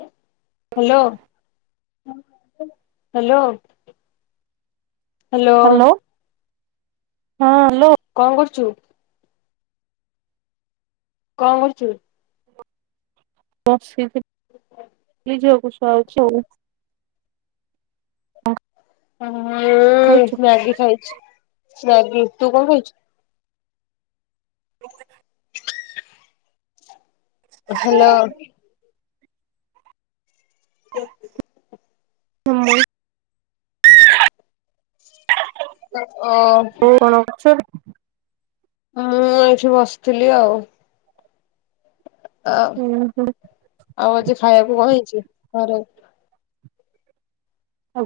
Hello hello. Hello ହଁ hello. କଣ କରୁଛୁ? କଣ କରୁଛୁ? ବସିଥିଲି କହିଲି ଝିଅକୁ ଶୁଆଉଛି ଆଉ। କଣ ହଁ ଖାଇଛୁ? ସ୍ୱାଗୀ ଖାଇଛି ସ୍ୱାଗି ତୁ କଣ ଖାଇଛୁ? ହ। ହାଲୋ। ହଁ। [unintelligible] [unintelligible] [inaudible] । [inaudible] [inaudible] ମୁଁ ଏଇଠି ବସିଥିଲି ଆଉ। ଆଉ ହୁଁ ହୁଁ ଆଉ ଆଜି ଖାଇବାକୁ କଣ ହେଇଛି ଘରେ।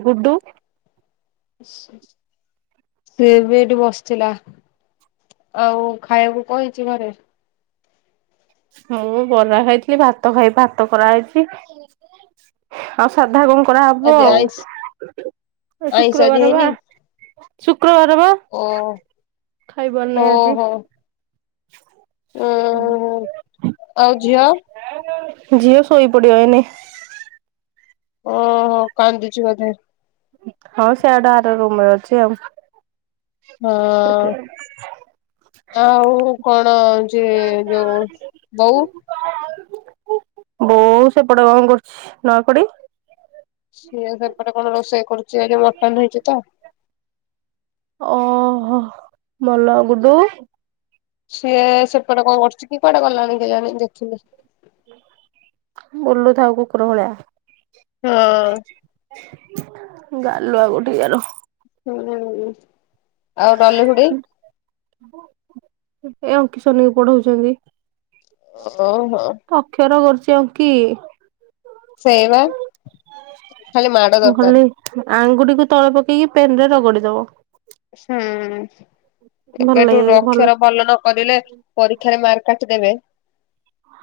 ଗୁଡୁ। ସେବି ଏଠି ବସିଥିଲା। ଆଉ ଖାଇବାକୁ କଁ ହେଇଛି ଘରେ? ହଁ ମୁଁ ବରା ଖାଇଥିଲି ଭାତ ଖାଇବି ଭାତ କରାହେଇଛି। ଆଉ ସାଧା କଣ କରାହବ ଆଜି ଆଇଁଷ ଆଉ। ଆଇଁଷ ଆଜି ଶୁକ୍ରବାର ବା ହେଇନି ଶୁକ୍ରବାର ବା। ଓ ଖାଇବାର ଓ ନାହିଁ ଆଜି। ହୋ ଓ ଆଉ ଝିଅ [inaudible] ଝିଅ ସୋଇ ପଡିବ ଏଇନେ। ଓହୋ କାନ୍ଦୁଛି ବୋଧେ? ହଁ ସେଆଡ ଆର ରୁମ ରେ ଅଛି ଆଉ। ହଁ ଅଁ। ଆଉ କଣ ଯେ ଯୋଉ ବଉ। ବଉ ସେପଟେ କଣ କରୁଛି ନୂଆ ଖୁଡି? ସିଏ ସେପଟେ କଣ ରୋଷେଇ କରୁଛି ଆଜି ମଟନ ହେଇଛି ତ। ଓହୋ ମଲ ଗୁଡୁ। ସିଏ ସେପଟେ କଣ କରୁଛି କି କୁଆଡେ ଗଲାଣିି କେଜାଣି ଦେଖିନି। ବୁଲୁଥାଉ କୁକୁର ଭଳିଆ। ହଁଅଁ। ଗାଲୁଆ କୋଉଠିଁ କାର। ହୁଁଉଁ ଆଉ ଡଲିଖୁଡି। ଏଁ ଅଙ୍କି ସୋନିକୁ ପଢଉଛନ୍ତି। ଓ ହୋ। ଅକ୍ଷର କରୁଛି ଅଙ୍କି। ସେଇୟା ବା ଖାଲି ମାଡ ଦରକାର୍। ଆଙ୍ଗୁଟି କୁ ତଳେ ପକେଇକି ପେନ୍ ରେ ରଗଡିଦବ। ହୁଁ। ଭଲ ଏବେଠୁଁ ଲାଗେ ରଅକ୍ଷର ଭଲ ନ କରିଲେ ପରୀକ୍ଷାରେ ମାର୍କ କାଟିଦେବେ।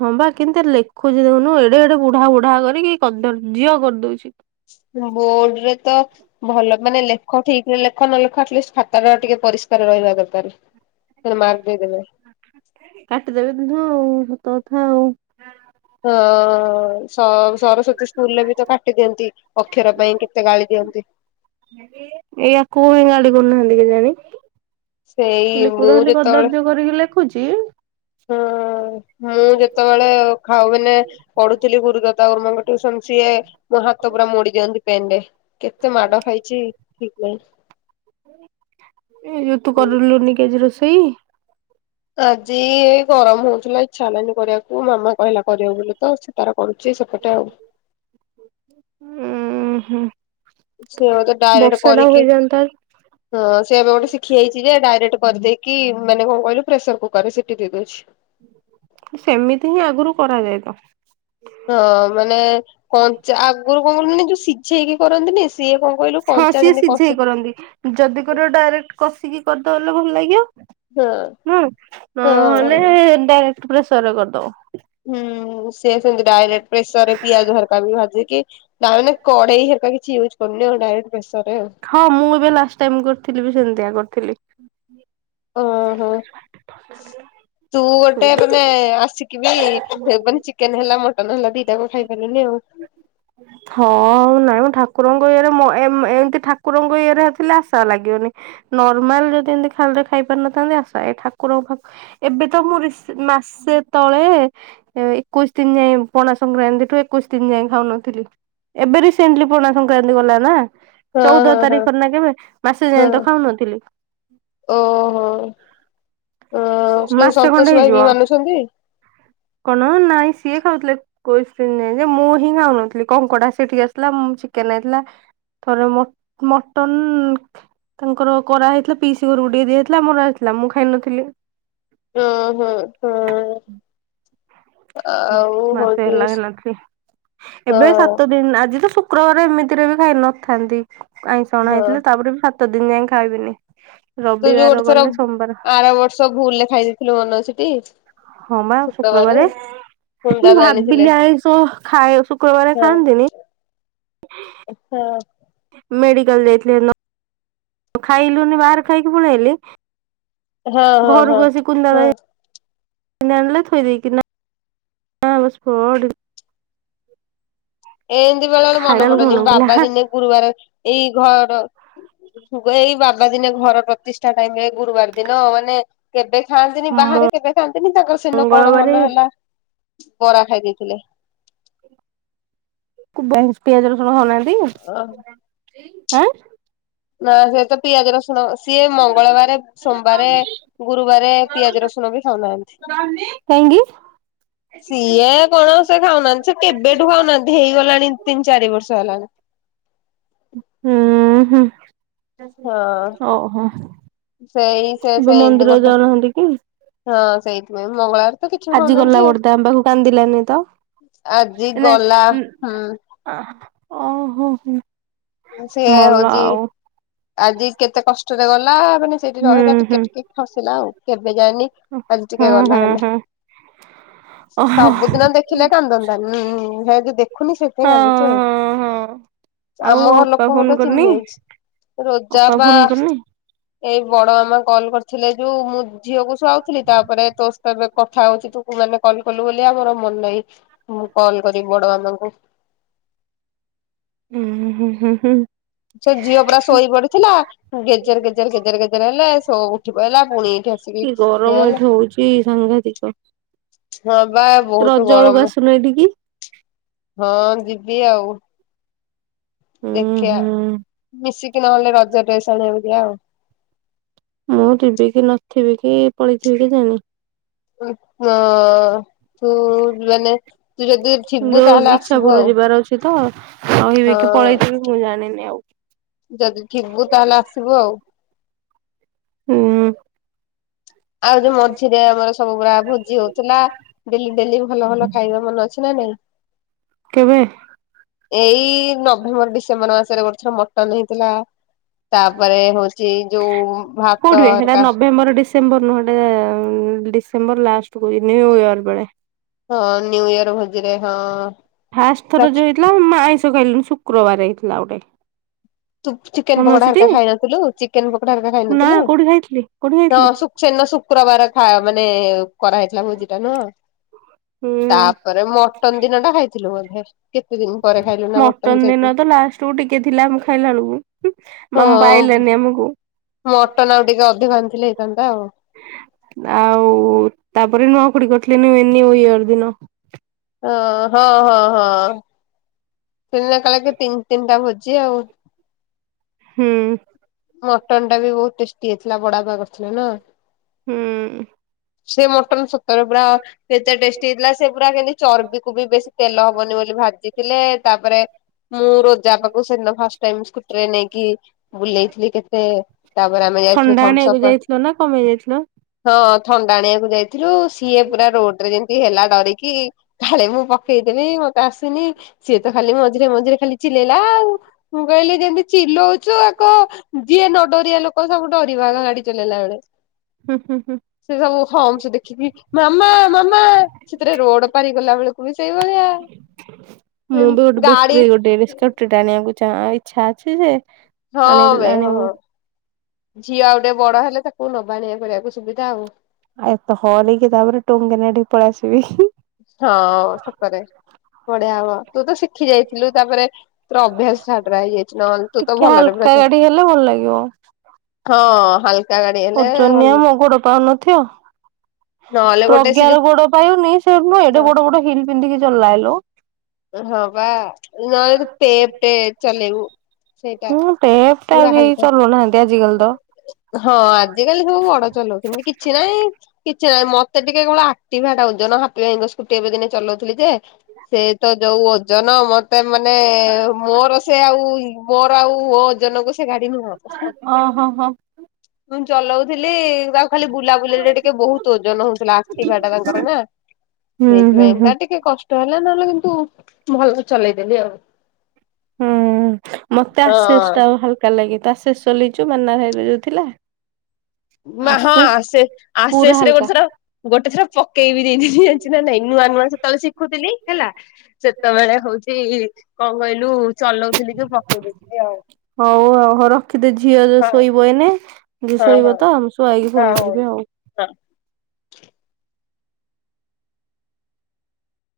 ହଁ ବା କେମିତିଆ ଲେଖୁଚି ଦେଖୁନୁ ଏଡେ ଏଡେ ବୁଢା ବୁଢା କରିକି କଦର୍ଯ୍ୟ କରିଦଉଚି। ବୋର୍ଡ ରେ ତ ଭଲ ମାନେ ଲେଖ ଠିକ୍ ରେ ଲେଖ ନହେଲେ ଲେଖା ଆଟଲିଷ୍ଟ ଖାତା ଟା ଟିକେ ପରିଷ୍କାର୍ ରହିବା ଦରକାର୍। ସେ ଥିରେ ମାର୍କ ଦେଇଦେବେ। କାଟି ଦେବେ ମୁହଁ ଆଉ ସତ କଥା ଆଉ। ହଁ ସଁ ସରସ୍ଵତୀ ସ୍କୁଲରେ ବି ତ କାଟି ଦିଅନ୍ତି। ଅକ୍ଷର ପାଇଁ କେତେ ଗାଳି ଦିଅନ୍ତି। ଜାକି। ଏଇୟାକୁ କାହିଁ ଗାଳି କରୁନାହାନ୍ତି କେଜାଣି? ସେଇ ଲିକୁ ମୁଁ ସେମିତି କଦର୍ଯ୍ୟ କରିକି ଲେଖୁଚି। ହୁଁ ମୁଁ ଯେତେବେଳେ ଖାଉ ମାନେ ପଢୁଥିଲି ଗୁରୁଦାତା ଗୁରୁମାଙ୍କ ଟ୍ୟୁସନ୍ ସିଏ ମୋ ହାତ ପୁରା ମୋଡି ଦିଅନ୍ତି। ପେନ୍ ରେ। କେତେ ମାଡ ଖାଇଚି ଠିକ୍ ନାହିଁ। ଏଇ ଯୋଉଁ ତୁ ନାହିଁ। କଲୁନି କି ଆଜି ରୋଷେଇ? ଆଜି ଗରମ୍ ହଉଛି ଇଚ୍ଛା ହେଲାନି କରିବାକୁ ମାମା କହିଲା କରିବାକୁ ବୋଲି ତ ସେ ତାର କରୁଚି ସେପଟେ ଆଉ। ଉଁ ହୁଁ। ସିଏ ବୋଧେ ଡାଇରେକ୍ଟ ବର୍ଷା ଟା କରିକି ହୋଇଯାନ୍ତା। ହଁ ସେ ଏବେ ଗୋଟେ ଶିଖି ଯାଇଚି ଯେ ଡାଇରେକ୍ଟ୍ କରିଦେଇକି ମାନେ କଣ କହିଲୁ ପ୍ରେସର୍ କୁକର୍ ରେ ସିଟି ଦେଇ ଦଉଚି। ସେମିତି ହିଁ ଆଗରୁ କରାଯାଏ ତ। ହଁ ମାନେ କଞ୍ଚା ଆଗୁରୁ କଣ କହୁନ୍ତିନି ଯୋଉଁ ସିଝେଇକି କରନ୍ତିନି ସିଏ କଣ କହିଲୁ ହଁ କଞ୍ଚା ସିଏ ଯେମିତି ସିଝେଇ କଷେ କରନ୍ତି। ଯଦି କରିବ ଡାଇରେକ୍ଟ୍ କଷିକି କରିଦବ ବଲେ ଭଲ ଲାଗିବ। ହଁ ହୁଁ। ହୁଁ ମାନେ ନ ହଁ ହେଲେ ଡାଇରେକ୍ଟ୍ ପ୍ରେସର୍ ରେ କରିଦବ। ହୁଁ ସିଏ ସେଇଆ ସିଏ ଡାଇରେକ୍ଟ୍ ପ୍ରେସର୍ ରେ ପିଆଜ ହେରକା ବି ଭାଜିକି ତା ମାନେ କଡେଇ ହେରିକା କିଛି ଇଉଜ୍ କରୁନି ଆଉ ଡାଇରେକ୍ଟ୍ ପ୍ରେସର୍ ରେ ଆଉ। ହଁ ମୁଁ ଏବେ ଲାଷ୍ଟ୍ ଟାଇମ୍ କରିଥିଲି ବି ସେମିତିଆ କରିଥିଲି। ଓ ହୋ। ତୁ ଗୋଟେ ଏବେ ଆସିକି ବିି ହେ ବଂଚିକି ଚିକେନ୍ ହେଲା ମଟନ୍ ହେଲା ଦିଟା ଯାକ ଖାଇପାରିଲୁନି ଆଉ। ହଁ ନାଇଁମ ଠାକୁରଙ୍କ ଇଏରେ ମୋ ଏଁ ଏମ ଏମିତି ଠାକୁରଙ୍କ ଇଏରେ ଆସିଲେ ଆଶା ଲାଗିବନି। ନର୍ମାଲ୍ ଯଦି ଏମିତି ଖାଲି ରେ ଖାଇ ପାରିନଥାନ୍ତୀ ଆଶା ଏଇ ଠାକୁରଙ୍କ ପାଇଁ ଏବେ ତ ମୁଁ ରିସ୍ ମାସେ ତଳେ ଏକୋଇଶି ଦିନ୍ ଯାଏଁ ପଣା ସଂକ୍ରାନ୍ତି ଠୁଁ ଏକୋଇଶି ଦିନ ଯାଏ ଖାଉନଥିଲି। ଏବେ ରିସେଣ୍ଟଲି ପଣା ସଂକ୍ରାନ୍ତି ଗଲା ନାଁ। ଚଉଦ ହଁ ହଁ ତାରିଖରେ ନାଁ କେବେ ମାସେ ହଁ ଯାଏଁ ତ ହଁ ଖାଉନଥିଲି। ଓହୋ ଯଉ ମାସେ ଖଣ୍ଡେ ସନ୍ତୋଷ ଭାଇ ହେଇଯିବ। ବି ମାନୁଛନ୍ତି। କଣ ନାଇଁ ସିଏ ଖାଉଥିଲେ। କୋସିନ୍ ନାଇଁ ଯେ ମୁଁ ହିଁ ଖାଉନଥିଲି କଙ୍କଡା ସେଠିକି ଆସିଲା ମୁ ଚିକେନ୍ ଆଇଥିଲା ଥରେ ମ ମଟନ୍ ତାଙ୍କର କରା ହେଇଥିଲା ପିସି ଘରକୁ ଟିକେ ଦିଆଯାଇଥିଲା ଆମର ଆସିଥିଲା ମୁଁ ଖାଇନଥିଲି। ହୁନ୍ ହୁଁ ହୁଁ। ହୁଁ ମାସେ ହଉଛି ହେଲା ଖାଇନଥିଲି ହଁ ଏବେ ସାତ ଦିନ୍ ଆଜି ତ ଶୁ ଶୁକ୍ରବାରେ ଏମିତିରେ ବି ଖାଇନଥାନ୍ତି ଆଇଁସ ହଁ। ଅଣାହେଇଥିଲେ ତାପରେ ବି ସା ସାତ ଦିନ୍ ଯାଏ ଖାଇବିନି ରବିବାର ଗଲେ ସୋମବାର। ସବୁ ଭୁଲ୍ ରେ ଖାଇ ଦେଇଥିଲୁ ମନେ ଅଛି ଟି। ହଁ ବା ଶୁକ୍ରବାରେ। ହୁନ୍ଦା ମୁ ଆଣିଥିଲେ ଭାବିଲି ଆଇଁଷ ଖାଏ ଶୁକ୍ରବାରେ ଖାଆନ୍ତିନି। ଆଚ୍ଛା। ମେଡିକାଲ ଯାଇଥିଲେ ସେଦିନ। ଖାଇଲୁନି ବାହାରେ ଖାଇକି ପଳେଇଲି। ହଁ ହଁ ହଁ କୁନ୍ଦା ହଁ। କିଣି ଆଣିଲେ ଥୋଇ ଦେଇ କି ନା ହଁ ବ ସ୍ଫଡ଼ ଏମିତି ବେଳେ ବେଳେ ଖାଇଲା ମନେ ବେଳକୁ ପଡୁନି ପଇଲା ବାବା ହାଁ ଦିନେ ଗୁରୁବାର ଏଇ ଘର ଗ ଏଇ ବାବା ଦିନେ ଘର ପ୍ରତିଷ୍ଠା ଟାଇମ ରେ ଗୁରୁବାର ଦିନ ମାନେ କେବେ ଖାଆନ୍ତିନି ବାହାରେ କେବେ ଖାଆନ୍ତିନି ତାଙ୍କର ସେଦିନ କଣ ମଙ୍ଗଳବାରେ ମନ ହେଲା ବରା ଖାଇ ଦେଇଥିଲେ। [unintelligible] ପିଆଜ ରସୁଣ ଖାଉନାହାନ୍ତି। ଓ ଆଁ। ନା ସେ ତ ପିଆଜ ରସୁଣ ସିଏ ମଙ୍ଗଳବାରେ ସୋମବାରେ ଗୁରୁବାରେ ପିଆଜ ରସୁଣ ବି ଖାଉନାହାନ୍ତି। କାହିଁକି? ସିଏ କଣ ସେ ଖାଉନାହାନ୍ତି ସେ କେବେଠୁ ଖାଉନାହାନ୍ତି ହେଇଗଲାଣି ତିନି ଚାରି ବର୍ଷ ହେଲାଣି। ହୁଁ ହୁଁ। ହଁ ଓହୋ ସେଇ ସେ ଏବେ ସେଇ ମନ୍ଦିର ଗୋଟେ ଯାଉନାହାନ୍ତି କି? ହଁ ସେଇଥିପାଇଁ ମଙ୍ଗଳବାର ତ କିଛି ଆଜି ଗଲା ଖାଉନାହାନ୍ତି ଆଉ। ବର୍ଦା ଆମ ପାଖକୁ କାନ୍ଦିଲାନି ତ। ଆଜି ଗଲା ହୁଁ ଅ ଓହୋ ହୋ। ସିଏ ହଉଛି ଆଜି କେତେ କଷ୍ଟରେ ଗଲା ମାନେ ସେଇଠି ହୁଁ ରହିଲା ଟିକେ ହୁଁ ଟିକେ ହସିଲା ଆଉ। କେବେ ଯାଇନି ଆଜି ଟିକେ ହୁଁ ଗଲା ହୁଁ ହେଲେ ହୁଁ ଓହୋ ହଁ ସବୁଦିନ ଦେ ଦେଖିଲେ କାନ୍ଦନ୍ତାନି ସେ ଯ ଦେଖ ହଁ ହଁ ହଁ। ଆଉ ଆମ ଘର ଅପା ଲୋକ ଗୋଟେ ଫୋନ ଚିହ୍ନି କରିନି ଯାଇଛି ରୋଜା ଅପା ପା ଫୋନ କରିନି? ଏଇ ବଡ ମାମା କଲ୍ କରିଥିଲେ ଯୋଉ ମୁଁ ଝିଅକୁ ଶୁ ଆଉଥିଲି ତାପରେ ତୋ ତ ଏବେ କଥା ହଉଛି ତୁ ମାନେ କଲ କଲୁ ବୋଲି ଆମର ମନେ ନାହିଁ ମୁଁ କଲ୍ କର ବଡ ମାନଙ୍କୁ ହୁଁ ହୁଁ ହୁଁ ହୁଁ। ସେ ଝିଅ ପୁରା ଶୋଇ ପଡିଥିଲା ଗେଜେର ଗେଜେର ଗେଜେର ଗେଜେର ହେଲେ ଏଠି ପହା ପୁଣି ଏଇଠି ଆସିକି କି ଗରମ ହେଲେ ଏଠି ହଉଛି ସାଂଘାତିକ ହଁ ପା ବହୁତ ରଜ ବେଳକୁ ଗରମ ଆସୁନ ଏଠିକି। ହଁ ଯିବି ଆଉ। ହୁଁ ଦେଖିବା ହୁଁ ମିଶିକି ନହେଲେ ରଜ ଡ୍ରେସ୍ଆଣିବାକୁ ଦିଆ ଆଉ ମୁଁ ଯିବି କି ନଥିବି କି ପଳେଇଥିବି କି ଜାଣି ହଁ ତୁ ମାନେ ତୁ ଯଦି ଥିବୁ ଯୋଉ ତାହେଲେ ଇଚ୍ଛା ଆସିବୁ ପୁର ଆଉ ଯିବାର ଅଛି ତ ହଁ ରହିବି କି ପଳେଇଥିବି ମୁଁ ଜାଣିନି ଆଉ ଯଦି ଥିବୁ ତାହେଲେ ଆସିବୁ ଆଉ ହୁଁ ଆଉ ଯୋଉ ମଝିରେ ଆମର ସବୁ ପୁରା ଭୋଜି ହଉଥିଲା ଡେଲି ଡେଲି ବି ଭଲ ଭଲ ଖାଇବା ମନେ ଅଛି ନା ନାଇଁ କେବେ ଏଇ ନଭେମ୍ବର ଡିସେମ୍ବର ମାସରେ ଗୋଟଥିଲା ମଟନ ହେଇଥିଲା ତାପରେ ହଉଛି ଯୋଉ ଭାତର କ ମୋର ଡିସ ଡିସେମ୍ବର ନୁହେଁ ଟେ ଡିସେମ୍ବର ଲାଷ୍ଟକୁ ନ୍ୟୁ ଇୟର ବେଳେ ହଁ ନ୍ୟୁ ଇୟର ଭୋଜି ରେ ହଁ ଫାଷ୍ଟ ଥର ଯଉ ହେଇଥିଲା ମୁଁ ଆଇଁଷ ଖାଇଲୁ ଶୁକ୍ରବାର ହେଇଥିଲା ଗୋଟେ ତୁ ଚିକେନ ମନେ ପକୋଡା ଅଛି ହରିକା ଖାଇ ନଥିଲୁ ଚିକେନ ପକଡା ହରିକା ଖାଇ ନଥିଲୁ ହଁ କଉଠି ଖାଇଥିଲି କଉଠି ହଁ ଶସେନ ଶୁକ୍ରବାର ଖା ମାନେ କରାହେଇଥିଲା ଭୋଜିଟା ନୁହଁ ହୁଁ। ତାପରେ ମଟନ ଦିନ ଟା ଖାଇଥିଲୁ ବୋଧେ କେତେ ଦିନ ପରେ ଖାଇଲୁ ନା ମଟନ୍ ସେଇତ ଟୁ ଟିକେ ଥିଲା ମୁଁ ଖାଇଲା ବେଳକୁ ହଁ ମାମା ପାଇଲେନି ଆମକୁ ମଟନ ଆଉ ଟିକେ ଅଧିକ ଆଣିଥିଲେ ହେଇଥାନ୍ତା ଆଉ ନା ଆଉ ତାପରେ ନୁଆକୁଡି କରିଥିଲେ ନୁହେ ନିୁ ଇୟର ଦିନ ଓ ହଁ ହଁ ହଁ [unintelligible] କା ତିନି ତିନିଟା ଭୋଜି ଆଉ ହୁଁ ମଟନ ଟା ବି ବହୁତ ଟେଷ୍ଟି ହେଇଥିଲା ବଡା ପା କରିଥିଲା ନା ହୁଁ ସେ ମଟନ ସତରେ ପୁରା କେତେ ଟେଷ୍ଟି ହେଇଥିଲା ସେ ପୁରା କେମତି ଚର୍ବିକୁ ବି ବେଶୀ ତେଲ ହବନି ବୋଲି ଭାଜିଥିଲେ ତାପରେ ମୁଁ ରୋଜା ପାଖକୁ ସେଦିନ ଫାଷ୍ଟ ଟାଇମି ସ୍କୁଟିରେ ନେଇକି ବୁଲେଇଥିଲି କେତେ ତାପରେ ଆମେ ଯାଇଥିଲୁ ଥଣ୍ଡା ଥମ୍ସ ଆଣିବାକୁ ଅପ୍ ଯାଇଥିଲ ନା କଣ ପାଇଁ ଯାଇଥିଲ? ହଁ ଥଣ୍ଡା ଆଣିବାକୁ ଯାଇଥିଲୁ ସିଏ ପୁରା ରୋଡ ରେ ଯେମିତି ହେଲା ଡରିକି କାଳେ ମୁଁ ପକେଇଦେବି ମତେ ଆସୁନି ସିଏ ତ ଖାଲି ମଝିରେ ମଝିରେ ଖାଲି ଚିଲେଇଲା ଆଉ ମୁଁ କହିଲି ଯେମିତି ଚିଲଉଛୁ ଆ କ ଯିଏ ନଡରିଆ ଲୋକ ସବୁଠୁ ଡରିବ ଆଗ ଗାଡି ଚଲେଇଲା ବେଳେ ହୁଁ ହୁଁ ହୁଁ ସେ ସବୁ ହମ ସ ଦେଖିକି ମାମା ମାମା ସେଥିରେ ରୋଡ ପାରିଗଲା ବେଳକୁ ବି ସେଇଭଳିଆ ମୁଁ ବି ଗୋଟେ ଗାଡି ବେଟରୀ ଗୋଟେସ୍କଟି ଆଣିବାକୁ ଇଚ୍ଛା ଇଚ୍ଛା ଅଛି ଯେ ହଁ ଆଣି ଭାଇ ଆଣିବୁ ହଁ ଝିଅ ଆଉ ଟେ ବଡ ହେଲେ ତାକୁ ନବାଣଆ କରିବାକୁ ସୁବିଧା ଆଉ ଆଉ ଏତ ହର ହେଇକି ତାପରେ ଟଙ୍ଗେନା ଟିକ ପଳେଇ ଆସିବି ହଁ ସତରେ ବଢିଆ ହବ ତୁ ତ ଶିଖି ଯାଇଥିଲୁ ତାପରେ ତୋର ଅଭ୍ୟାସ ଛାଡା ହେଇଯାଇଛି ନହେଲେ ତୁ ତ ଟିକେ ଭଲରେ ହାଲକା ପଛ ଗାଡି ହେଲେ ଭଲ ଲାଗିବ। ହଁ ହାଲକା ଗାଡି ହେଲେ ଓଜନିଆ ଭଲ ମୋ ଗୋଡ ପାଉନଥିବ ନହେଲେ ଗୋଟେ ସେ ପ୍ରଜ୍ଞ ର ଯୋଉ ଗୋଡ ପାଉନି ସେ ନୁହଁ ଏଡେ ବଡ ବଡ଼ ହିଲ ପିନ୍ଧିକି ଚଲାଇଲୁ ହ ବା ନାହେଲେ ପେ-ପେଟେ ଚାଲେେଇବୁ। ହୁଁ ଟେପ ଟା ଆଉ କେଇ ଚଲୁନାହାନ୍ତି ଆଜିିକାଲି ତ। ହଁ ଆଜିକାଲି ସବୁ ବଡ ଚଲାଉଛନ୍ତି କିଛି ନିଇଁ କିଛି ନାଇଁ ମତେ ଟିକେ କେବଳ ଏକ୍ଟିଭାଟା ଓଜନ ହପୀ ଭାଇଙ୍କ ସ୍କୁଟି ଏବେ ଦିନେ ଚଲାଉଥିଲି ଯେ ସେ ତ ଯୋଉ ଓଜନ ମ ସେଇ ପାଇଁ ମାନେ ମୋର ସେ ଆଉ ମୋର ଆଉ ମୋଜନଙ୍କୁ ସେ ଗାଡି ନୁହଁ। ହଁ ହଁ ହଁ ମୁଁ ଚଲାଉଥିଲି ତାକୁ ଖାଲି ବୁଲାବୁଲିରେ ଟିକେ ବହୁତ ଓଜନ ହଉଥିଲା ଏକ୍ଟିଭାଟା ତାଙ୍କର ନା। ହୁଁ ହୁଁ ସେଇଥିପାଇଁ ହୁଁ ତା ଟିକେ କଷ୍ଟ ହେଲା ନହେଲେ କିନ୍ତୁ ଭଲ ଚଲେଇଦେଲି ଆଉ। ହୁଁ ମତେ ଆଶେଷ ହଁ ଟା ହାଲକା ଲାଗେ ତ ଆଶେଷ ଚଲେଇଛୁ ମାନା ଭାଇର ଯୋଉ ଥିଲା। ବା ହଁ ଆଶିଷ ଆସେ ପୁରା ଅଶେଷ୍ ଗୋଟେ ହାଲକା। ଥର ଗୋଟେ ଥର ପକେଇବି ଦେଖିଥିଲି ଜଣିଚୁ ନା ନାଇଁ ନୁଆ ନୁଆ ସେତେବେଳେ ସି ଖୁଥିଲି ହେଲା ସେତେବେଳେ ହଉଚି କଣ କହିଲୁ ଚଲଉଥିଲି ଯୋଉ ପକେଇ ଦେଇେଇଥିଲି ଆଉ। ହଉ ଆଉ ହଉ ର ଖିଦେ ଝିଅ ଯୋ ହଁ ଶୋଇବ ଏନେ ଝିଅ ହଁ ହଁ ଶୋଇବ ତ ଶୁଆଇକି ହଁ ଫୋନ ହଉ ହଁ। କରିବି ଆଉ।